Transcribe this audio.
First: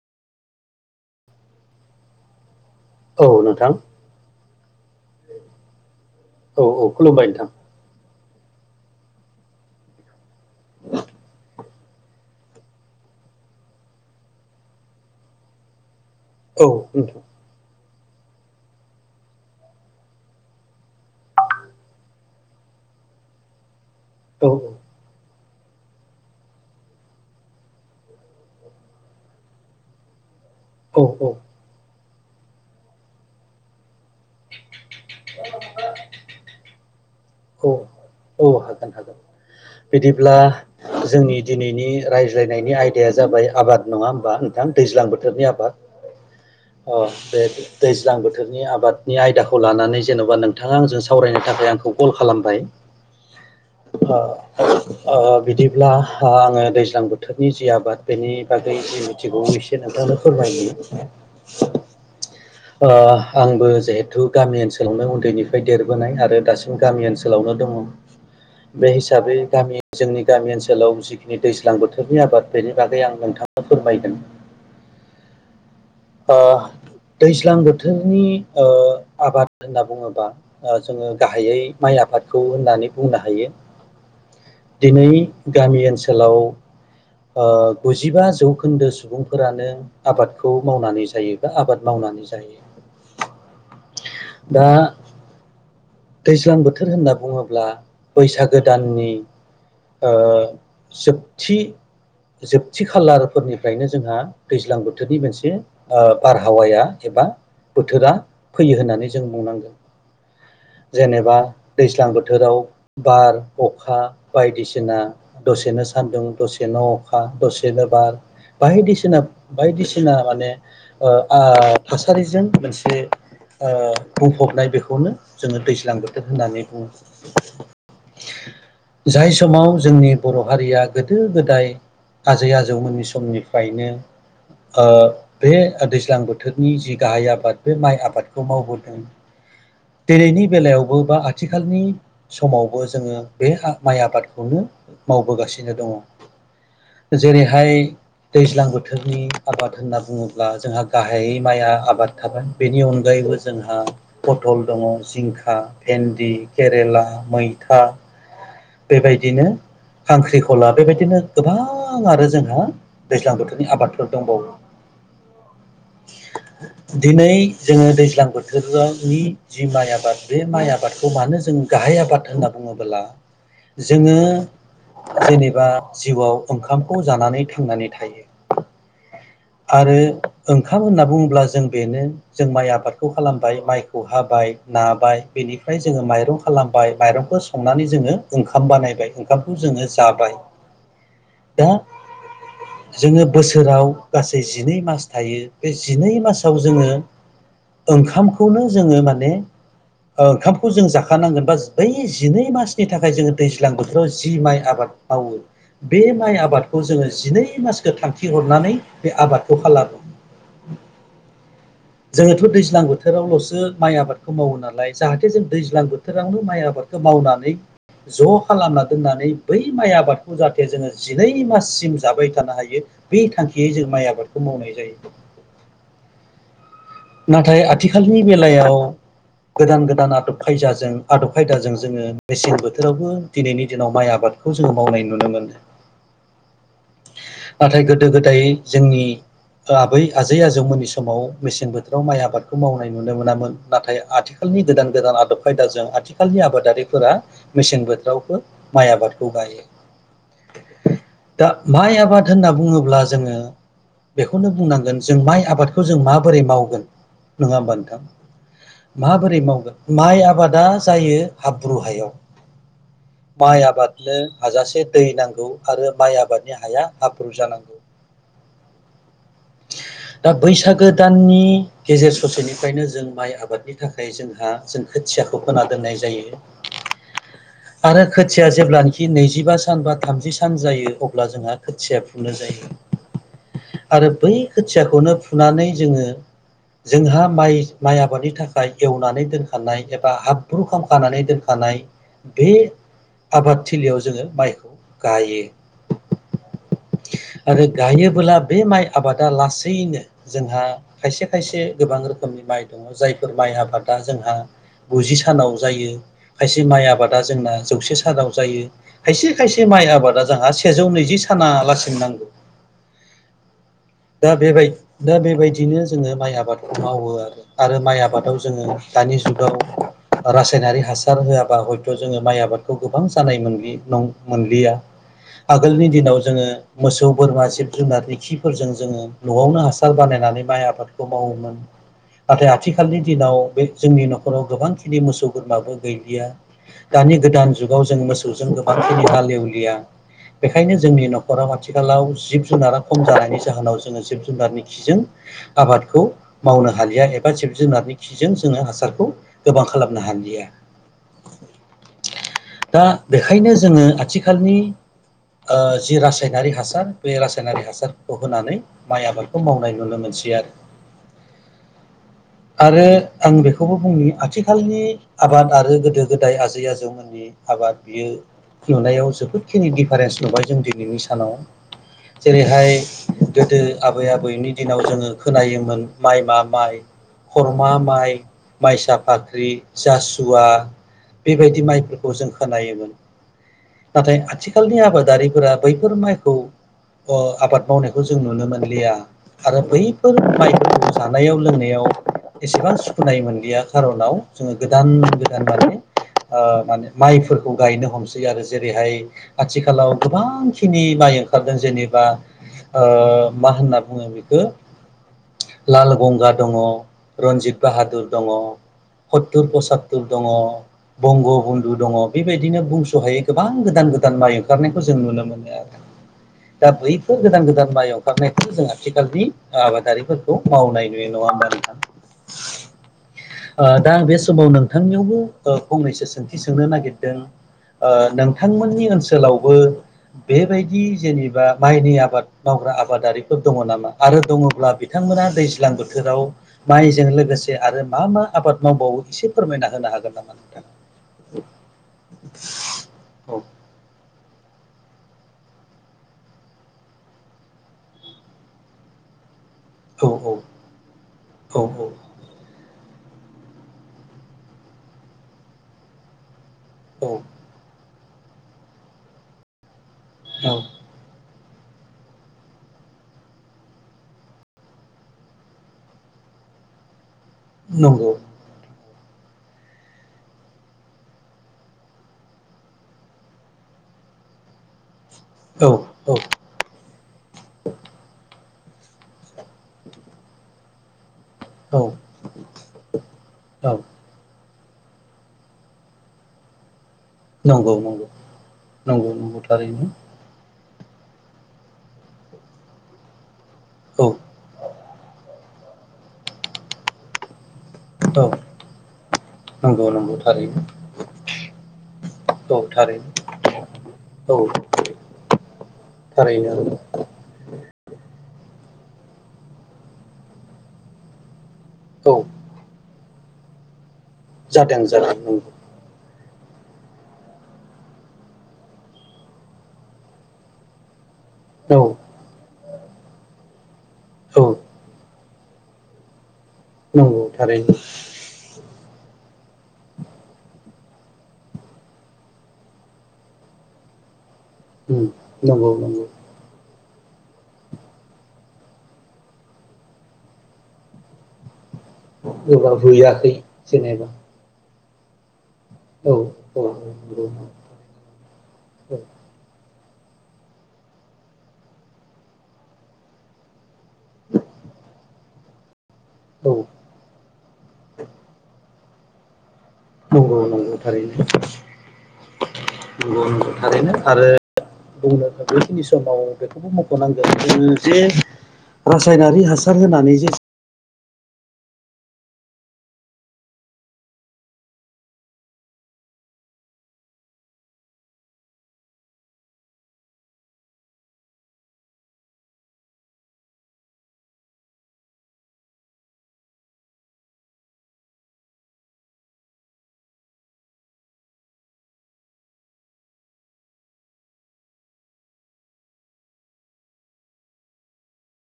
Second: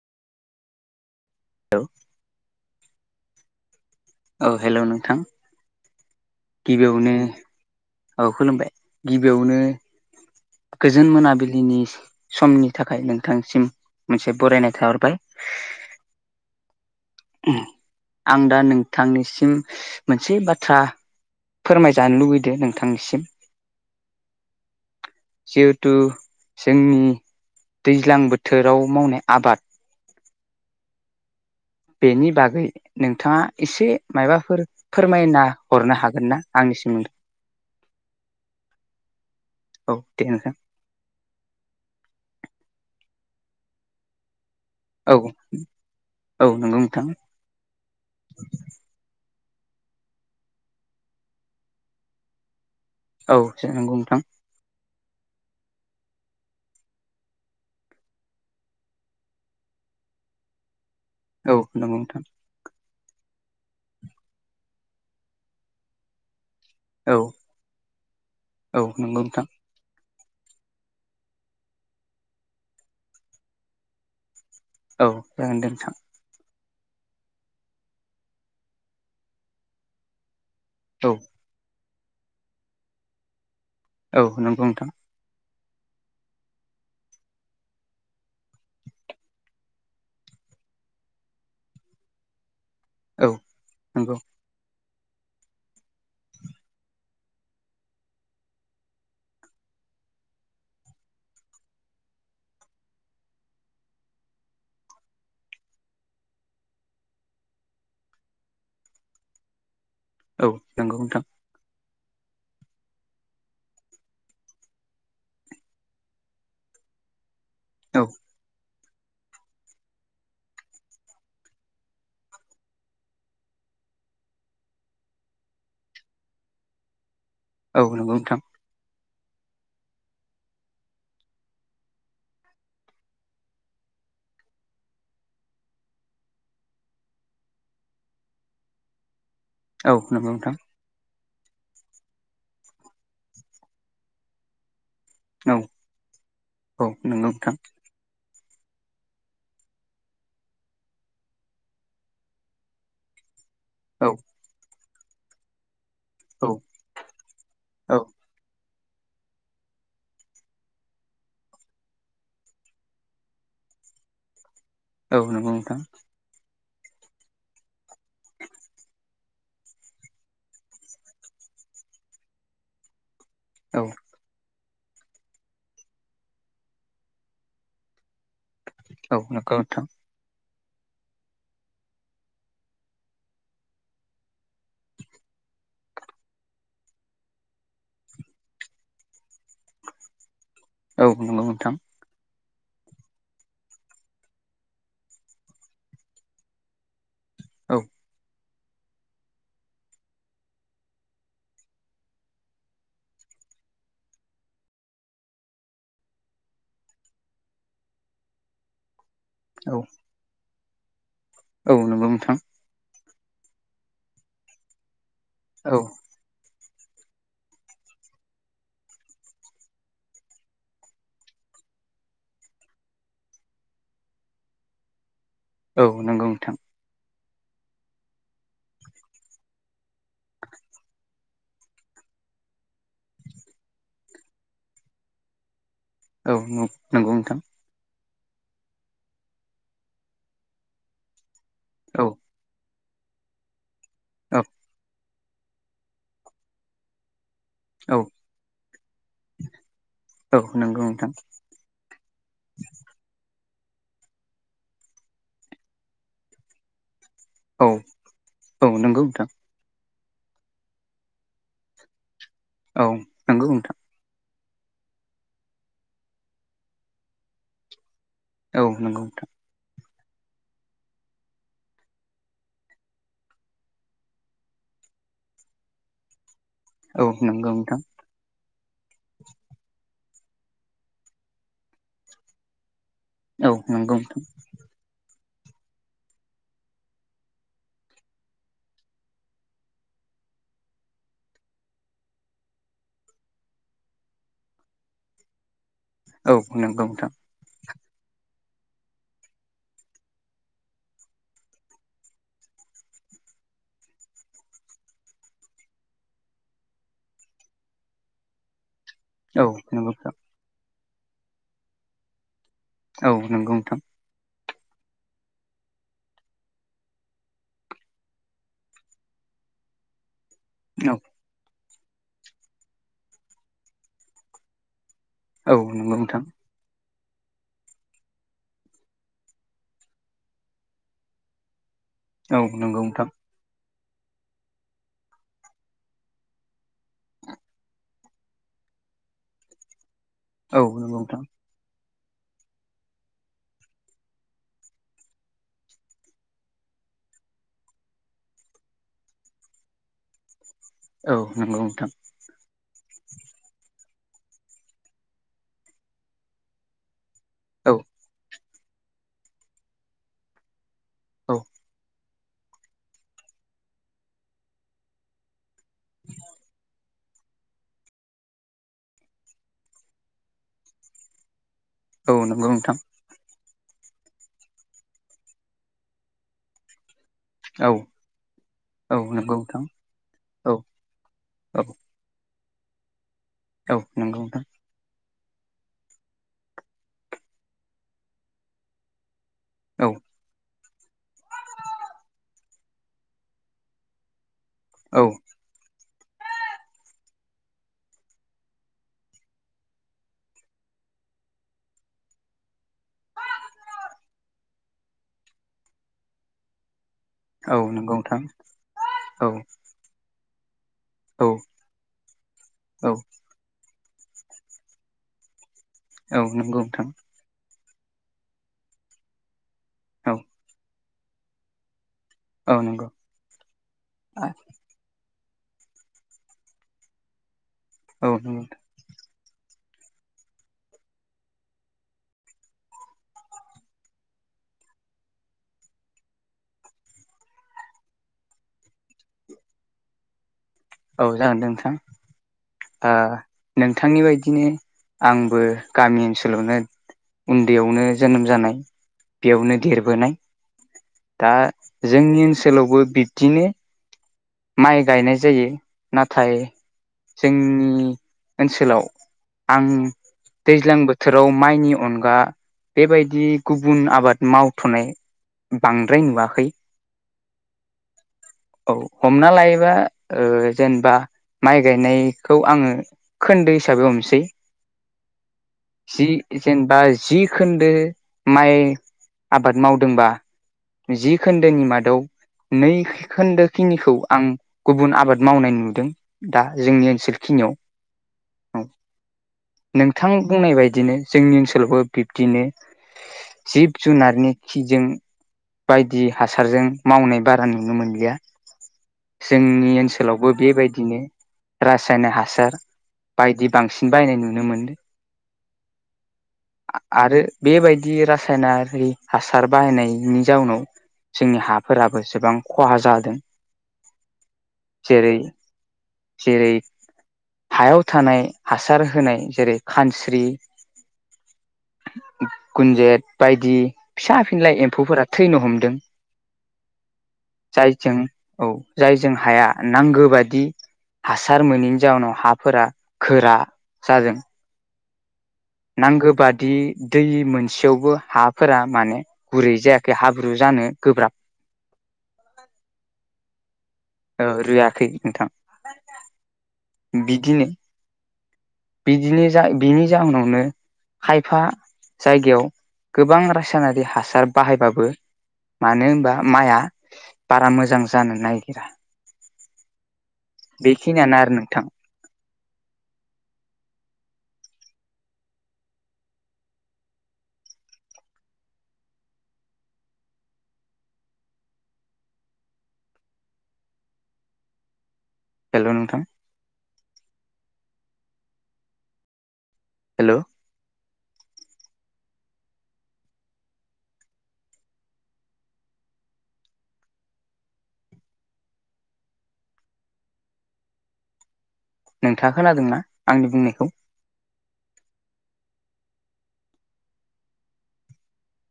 हेल' औ नोंथां। औ हेल' नोंथां। औ औ गिबियावनो खुलुमबाय नोंथां औ खुलुमबाय गिबियावनो गोजोन मोनाबिलिनि समनि थाखाय नोंथांसिम मोनसे बरायनाय थाहरबाय उथ आं दा नोंथांनिसिम मोनसे बाथ्रा फोरमायजानो लुबैदों नोंथांनिसिम औ औ सेउथु जोंनि दैज्लां बोथोराव मावनाय आबाद औ औ बेनि बागै नोंथाङा एसे माबाफोर फोरमायना हरनो हागोन ना आंनिसिम औ औ हागोन हागोन औ दे बिदिब्ला नोंथां जोंनि दिनैनि रायज्लायनायनि आयदाया जों जाबाय आबाद नङा होमबा? दैज्लां औ बोथोरनि आबाद औ नंगौ अ नोंथां बे दैज्लां बोथोरनि आबादनि आयदाखौ खौ लानानै जेन'बा नोंथाङा आंजों सावरायनो थाखाय आंखौ कल खालामबाय औ नंगौ ओ नोंथां बिदिब्ला आङो दैज्लां बोथोरनि जि आबाद बेनि बागै जि मिथिगौ एसे नों नो फोरमायो औ नंगौ नोंथां। ओ आंबो जिहेथु गामि ओनसोलावनो उन्दैनिफ्राय देरबोनाय आरो दासिम जों गामि औ ओनसोलावनो दङ औ बे नंगौ हिसाबै नोंथां गामि जोंनि गामि ओनसोलाव जिखिनि दैज्लां बोथोरनि आबाद बेनि बागै आं नोंथांनो फोरमायगोन औ जागोन दे नोंथां ओ दैज्लां बोथोरनि आबाद होनना बुङोबा औ जोङो गाहायै माइ आफादखौ होननानै बुंनो हायो औ नोंगौ नोंथां दिनै गामि ओनसोलाव गुजिबा जौखोन्दो सुबुंफोरानो आबादखौ मावनानै जायोबा आबाद मावनानै जायो औ नंगौ दा दैज्लां बोथोर होनना बुङोब्ला बैसागो दाननि आ जोबथि जोबथि खालारफोरनिफ्रायनो जोंहा दैज्लां बोथोरनि मोनसे बारहावाया एबा बा बोथोरा फैयो होननानै जों बुंनांगोन औ नंगौ नोंथां जेनेबा दैज्लां बोथोराव बार अखा बायदिसिना दसेनो सान्दुं दसेनो अखा दसेनो औ बार बायदिसिना ना बायदिसिना माने थासारिजों मोनसे ओ बुंफबनाय बेखौनो जोङो दैज्लां बोथोर होननानै बुङो औ नंगौ नोंथां जाय समाव जोंनि बर' हारिया गोदो गोदाय आजै आजौमोननि समनिफ्रायनो ओ बे दैज्लां बोथोरनि जि गाहाय आबाद बे माइ आबादखौ मावबोदों औ नोंगौ नोंथां बबो बा आथिखालनि समावबो जोङो बे माइ आबादखौनो औ मावबोगासिनो औ दङ नंगौ नोंथां जेरैहाय दैज्लां बोथोरनि आबाद होनना बुङोब्ला जोंहा गाहायै माइया आबाद थाबाय बेनि अनगायैबो जोंहा औ पथल दंङ जिंखा भेन्दि औ केरेला मैथा औ बेबायदिनो खांख्रिखला बेबायदिनो गोबां आरो जोंहा दैज्लां बोथोरनि आबादफोर दंबावो औ नोंगौ नोंथां दिनै जोङो दैज्लां बोथोरजो नि जि माइ आबाद बे माइ आबादखौ मानो जों गाहाय आबाद होनना बुङोबोला औ जोङो जेनेबा जिउआव ओंखामखौ जानानै थांनानै थायो औ नगौ नोथां आरो ओंखाम होनना बुङोब्ला जों बेनो जों माइ आबादखौ खालामबाय माइखौ हाबाय नाबाय बेनिफ्राय जोङो माइरं खालामबाय माइरंखौ संनानै जोङो ओंखाम बानायबाय ओंखामखौ जोङो जाबाय औ नंगौ दा नोंथां जोङो बोसोराव गासै जिनै मास थायो बे जिनै मासाव जोङो औ ओंखामखौनो जोङो माने ओंखामखौ जों जाखानांगोन बा बै जिनै मासनि थाखाय जोङो दैज्लां बोथोराव जि माइ आबाद मावो बे माइ आबादखौ जोङो जिनै मासखो थांखि हरनानै बे आबादखौ औ खालामो औ नंगौ नोंथां जोङोथ' दैज्लां बोथोरावल'सो माइ आबादखौ मावो नालाय जाहाथे जों औ दैज्लां बोथोरावनो माइ आबादखौ मावनानै ज' खालामना दोननानै बै माइ आबादखौ जाहाथे जोङो जिनै माससिम जाबाय थानो हायो बे थांखियै जों माइ आबादखौ मावनाय जायो औ नंगौ नोंथां नाथाय आथिखालनि बेलायाव गोदान गोदान आदब खायजाजों आदब खायदाजों जोङो मेसें बोथोरावबो दिनैनि दिनाव माइ आबाद खौ जोङो मावनाय नुनो मोनो औ नंगौ नोंथां नाथाय गोदो गोदाय जोंनि आबै आजै आजौमोननि समाव मेसें बोथोराव औ माइ आबादखौ मावनाय नुनो मोनामोन नाथाय औ आथिखालनि गोदान गोदान आदब खायदाजों आथिखालनि आबादारिफोरा मेसें औ बोथोरावबो माइ आबादखौ गायो औ नंगौ नोंथां दा माइ आबाद होनना बुङोब्ला जोङो बेखौनो बुंनांगोन जों माइ आबादखौ जों माबोरै मावगोन नङा औ होमबा नोंथां औ नंगौ नोंथां माबोरै मावगोन माइ आबादा जायो हाब्रु हायाव माइ आबादनो हाजासे दै नांगौ आरो माइ आबादनि हाया हाब्रु जानांगौ औ नंगौ नोथां दा बैसागो दाननि गेजेर ससेनिफ्रायनो जों माइ आबादनि थाखाय जोंहा जों खोथियाखौ फोना दोननाय जायो औ नंगौ नोंथां आरो खोथिया जेब्लानोाखि नैजिबा सान बा थामजि सान जायो अब्ला जोंहा खोथिया फुनो जायो औ नंगौ नोंथां आरो बै खोथियाखौनो फुनानै जोङो जोंहा माइ माइ आबादनि थाखाय एवनानै दोनखानाय एबा हाब्रु खालामखानानै दोनखानाय बे आबादथिलियाव जोङो माइखौ गायो औ नंगौ नोंथां औ नंगौ नोंथां आरो गायोबोला बे माइ आबादा लासैनो जोंहा खायसे खायसे गोबां रोखोमनि माइ दङ जायफोर माइ आबादा जोंहा गुजि सानाव जायो खायसे माइ आबादा जोंना जौसे सानाव जायो खायसे औ नंगौ खायसे माइ नोंथां आबादा जोंहा सेजौ नैजि सानालासिम नांगौ औ नंगौ नोंथां दा बेबाय दा बेबायदिनो जोङो माइ आबादखौ मावो आरो आरो माइ आबादाव जोङो दानि जुगाव रासायनारि औ हासार होआबा हयथ जोङो माइ आबादखौ गोबां जानाय मोनलि नं मोनलिया औ आगोलनि नंगौ दिनाव नोंथां जोङो मोसौ बोरमा जिब जुनारनि खिफोरजों जोङो न'आवनो हासार बानायनानै माइ आबाद मावोमोन औ नाथाय नंगौ आथिखालनि नोंथां दिनाव बे जोंनि न'खराव गोबांखिनि मोसौ बोरमाबो गैलिया दानि गोदान जुगाव जों मोसौजों गोबां [inaudible] एवलिया औ बेखायनो नंगौ जोंनि नोंथां न'खराव आथि खालाव जिब-जुनारा खम जानायनि जाहोनाव जोङो जिब-जुनारनि खिजों आबादखौ मावनो हालिया एबा जिब जुनारनि खिजों जोङो हासारखौ गोबां खालामनो हालिया। औ नंगौ नोंथां दा बेखायनो जोङो आथिखालनि ओ जि रासायनारि हासार बे रासायनारि औ हासारफोरखौ होनानै माइ आबादखौ मावनाय नुनो मोनसै आरो। औ आरो आं बेखौबो बुंनि आथिखालनि आबाद आरो गोदो गोदाय आजै आजौमोननि आबाद बियो नुनायाव जोबोदखिनि दिडिफारेन्स नुबाय जों दिनैनि सानाव औ नंगौ जेरैहाय नोंथां गोदो आबै आबौनि दिनाव जोङो खोनायोमोन माइमा माइ, औ खरमा माइ, माइसा औ नंगौ फाख्रि, नोंथां जासुवा, औ बेबायदि औ माइफोरखौ जों खोनायोमोन। औ नाथाय नंगौ नोंथां आथिखालनि आबादारि फोरा बैफोर माइखौ ओ आबाद मावनायखौ जों नुनो मोनलिया आरो बै औ माइफोरखौ जानायाव लोंनायाव एसेबां सुखुनाय मोनलिया खार'नाव जोङो गोदान औ गोदान दानि ओ माने माइफोरखौ गायनो हमसै आरो जेरैहाय आथिखालाव गोबांखिनि माइ ओंखारदों जेनेबा ओ मा होनना बुङो बेखौ लाल गंगा दङ, औ रन्जित नंगौ बाहादुर नोंथां दङ, औ हत्तुर पसत्तुर दङ, औ बंग बन्दु दङ बेबायदिनो औ बुंस'हायै गोबां गोदान गोदान माइ ओंखारनायखौ जों नुनो मोनो आरो। औ नंगौ दा नोंथां बैफोर गोदान-गोदान माइ अंखारनायखौ जों आथिखालनि औ आबादारिफोरखौ मावनाय नुयो नङा होनबा नोंथां? औ नंगौ ओ दा बे समाव नोंथांनियावबो फंनैसो सोंथि सोंनो नागिरदों ओ औ नंगौ नोंथांमोननि ओनसोलावबो बेबायदि जेनेबा माइनि आबाद मावग्रा आबादारिफोर दङ नामा आरो दङब्ला बिथांमोना दैज्लां बोथोराव माइजों लोगोसे आरो मा मा आबाद मावबावो एसे फोरमायना होनो हागोन नामा? नोंथां? औ जागोन नोंथां आ औ नोंथांनि बायदि बिदिनो आंबो गामि ओनसोलावनो उन्दैयावनो जोनोम जानाय बेयावनो औ देरबोनाय, दा औ जोंनि ओनसोलावबो बिब्दिनो माइ गायनाय जायो नाथाय औ जोंनि ओनसोलाव आं औ दैज्लां बोथोराव माइनि अनगा बेबायदि गुबुन आबाद मावथ'नाय बांद्राय नुवाखै। नंगौ औ हमना लायोबा ओ जेनेबा माइ गायनायखौ आङो खोन्दो हिसाबै हमसै औ जि औ जेनेबा जि खोन्दो माइ आबाद मावदोंबा जि खोन्दोनि मादाव औ नै खोन्दो बेखिनिखौ आं गुबुन आबाद मावनाय नुदों दा जोंनि ओनसोलखिनियाव नंगौ नंगौ औ नंगौ नंगौ थारैनो नोंथां बुंनाय बायदि बिदिनो जोंनि ओनसोलावबो बिब्दिनो जिब- औ जुनारनि खिजों बायदि हासारजों मावनाय बारा नुनो मोनलिया। औ जोंनि नंगौ नंगौ ओनसोलावबो थारैनो बेबायदिनो रासायना हासार औ थारैनो बायदि बांसिन बायनाय औ नुनो मोनदों थारैनो आरो बेबायदि रासायना रि हासार बाहायनायनि जाउनाव जोंनि हाफोराबो औ गोबां खहा जादों जादों जानो जेरै हागौ जेरै हायाव थानाय हासार होनाय जेरै खानस्रि नंगौ गुुनजेत बायदि फिसा- औ औ फिनलााय एम्फौफोरा थैनो हमदों। नंगौ थारैनो। जाय जों हाया नांगौ बादि हासार मोनैनि जाउनाव हाफोरा गोरा जादों। उ। नांगौ बादि,, दै मोनसेयावबो हाफोरा माने गुरै जायाखै हाब्रु जानो गोब्राब? गोबाब हैयाखै,, जेनेबा औ रुयाखै नोंथां। औ औ नंगौ। बिदिनो औ बिदिनो जायो। बिनि जाहोनावनो खायफा जायगायाव गोबां रासायनारि,, हासार बाहायबाबो मानो,, बा औ माइआ बारा मोजां जानो नागिरा,, नंगौ नंगौ बेखिनियानो थारैनो, आरो नोंथां नंगौ नंगौ थारैनो आरो,, बुंनो हायो बेखिनि समाव बेखौबो मख'नांगोन जोङो जि,, रासायनारि हासार होनानै जे,, हेल' नोंथां,, हेल'। नोंथाङा खोनादोंना? आंनि बुंनायखौ।